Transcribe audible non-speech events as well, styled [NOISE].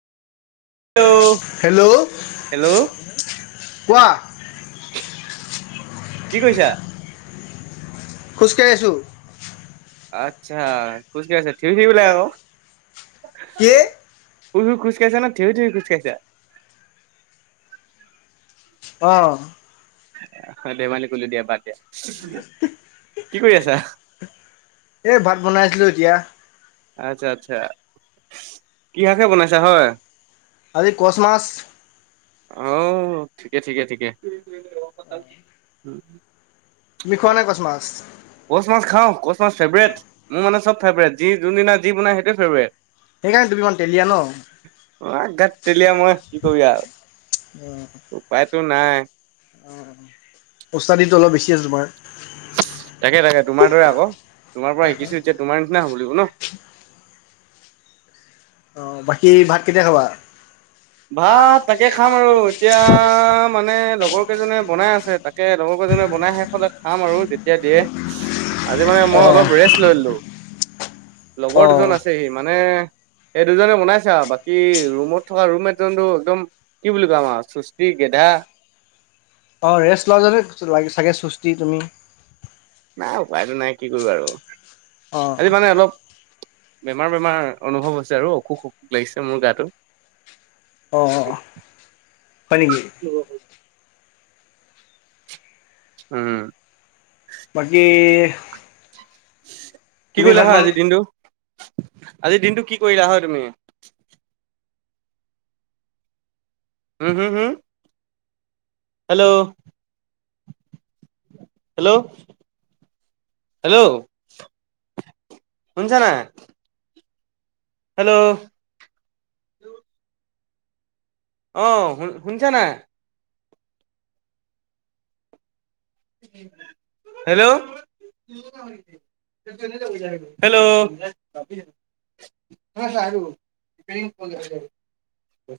Hello hello hello কোৱা। কি কইছা? খোজকাই আছোঁ। আচ্ছা খোজকাঢ়ি আছা থিয়হি থাকিব লাগে ক, কি? শুই শুই খোজকাঢ়িচা না থিয়হি থিয়হি খোজ কাঢ়িচা? অঁ! হয় ধেমালি কৰিলো দিয়া বাদ দিয়া। কি কৰি আছা? এ ভাত বনাই আছিলো এতিয়া। আচ্ছা আচ্ছা কি শাকহে বনাইছা হয়। আজি কচ মাছ। অও ঠিকে ঠিকে ঠিকে। উম তুমি খোৱা নাই কছ মাছ? কচ মাছ খাওঁ কচ মাছ ফেভৰেট মোৰ মানে চব ফেভাৰেট, যি যোনদিনা যি বনাই সেইটোৱে ফেবেৰেট। সেইকাৰণে তুমি ইমান তেলীয়া ন। আ গাত তই তেলীয়া তেলিয়ানা মই তেলিয়া উম উপায়টো নাই। উমঁ ওস্তাদিতো অলপ বেছি আছে তোমাৰ। তাকে তাকে তোমাৰ দৰে আক তোমাৰ পৰা শিকিছো এতিয়া তোমাৰ নিচিনা হ'ব লাগিব ন। অঁ বাকী ভাত কেতিয়া খাবা? ভাত তাকে খাম আৰু এতিয়া মানে লগৰ কেইজনে বনাই আছে তাক কে লগৰজনে বনাই শেষ হলে খাম আৰু যেতিয়া দিয়ে। আজি মানে অ মই অলপ ৰেষ্ট লৈ ললো অ লগৰ দুজন আছেহি মানে এই দুজনে বনাইছে আও বাকী ৰুমত থকা ৰুম মেট জনটো একদম কি বুলি কম আও চুস্থি, গেধা। অঁ ৰেষ্ট লোৱা জনে লাগে চাগে চুস্তি তুমি। নাই উপায়টো নাই কি কৰিবি আৰু অ আজি মানে অলপ বেমাৰ বেমাৰ অনুভৱ হৈছে আৰু অসুখ অসুখ লাগিছে মোৰ গাটো। অঁ অঁ হয় নেকি? উম বাকী কি তুমি কৰিলা ভাত হয় বন আজিৰ দিনটো, আজিৰ দিনটো কি কৰিলা হয় তুমি? হুম হুম হুম হেল্ল' হেল্ল' হেল্ল', শুনিছা নাই? হেল্ল'? অঁ শুন শুনিছা নাই? হেল্ল'? হেল্ল'? [UNINTELLIGIBLE]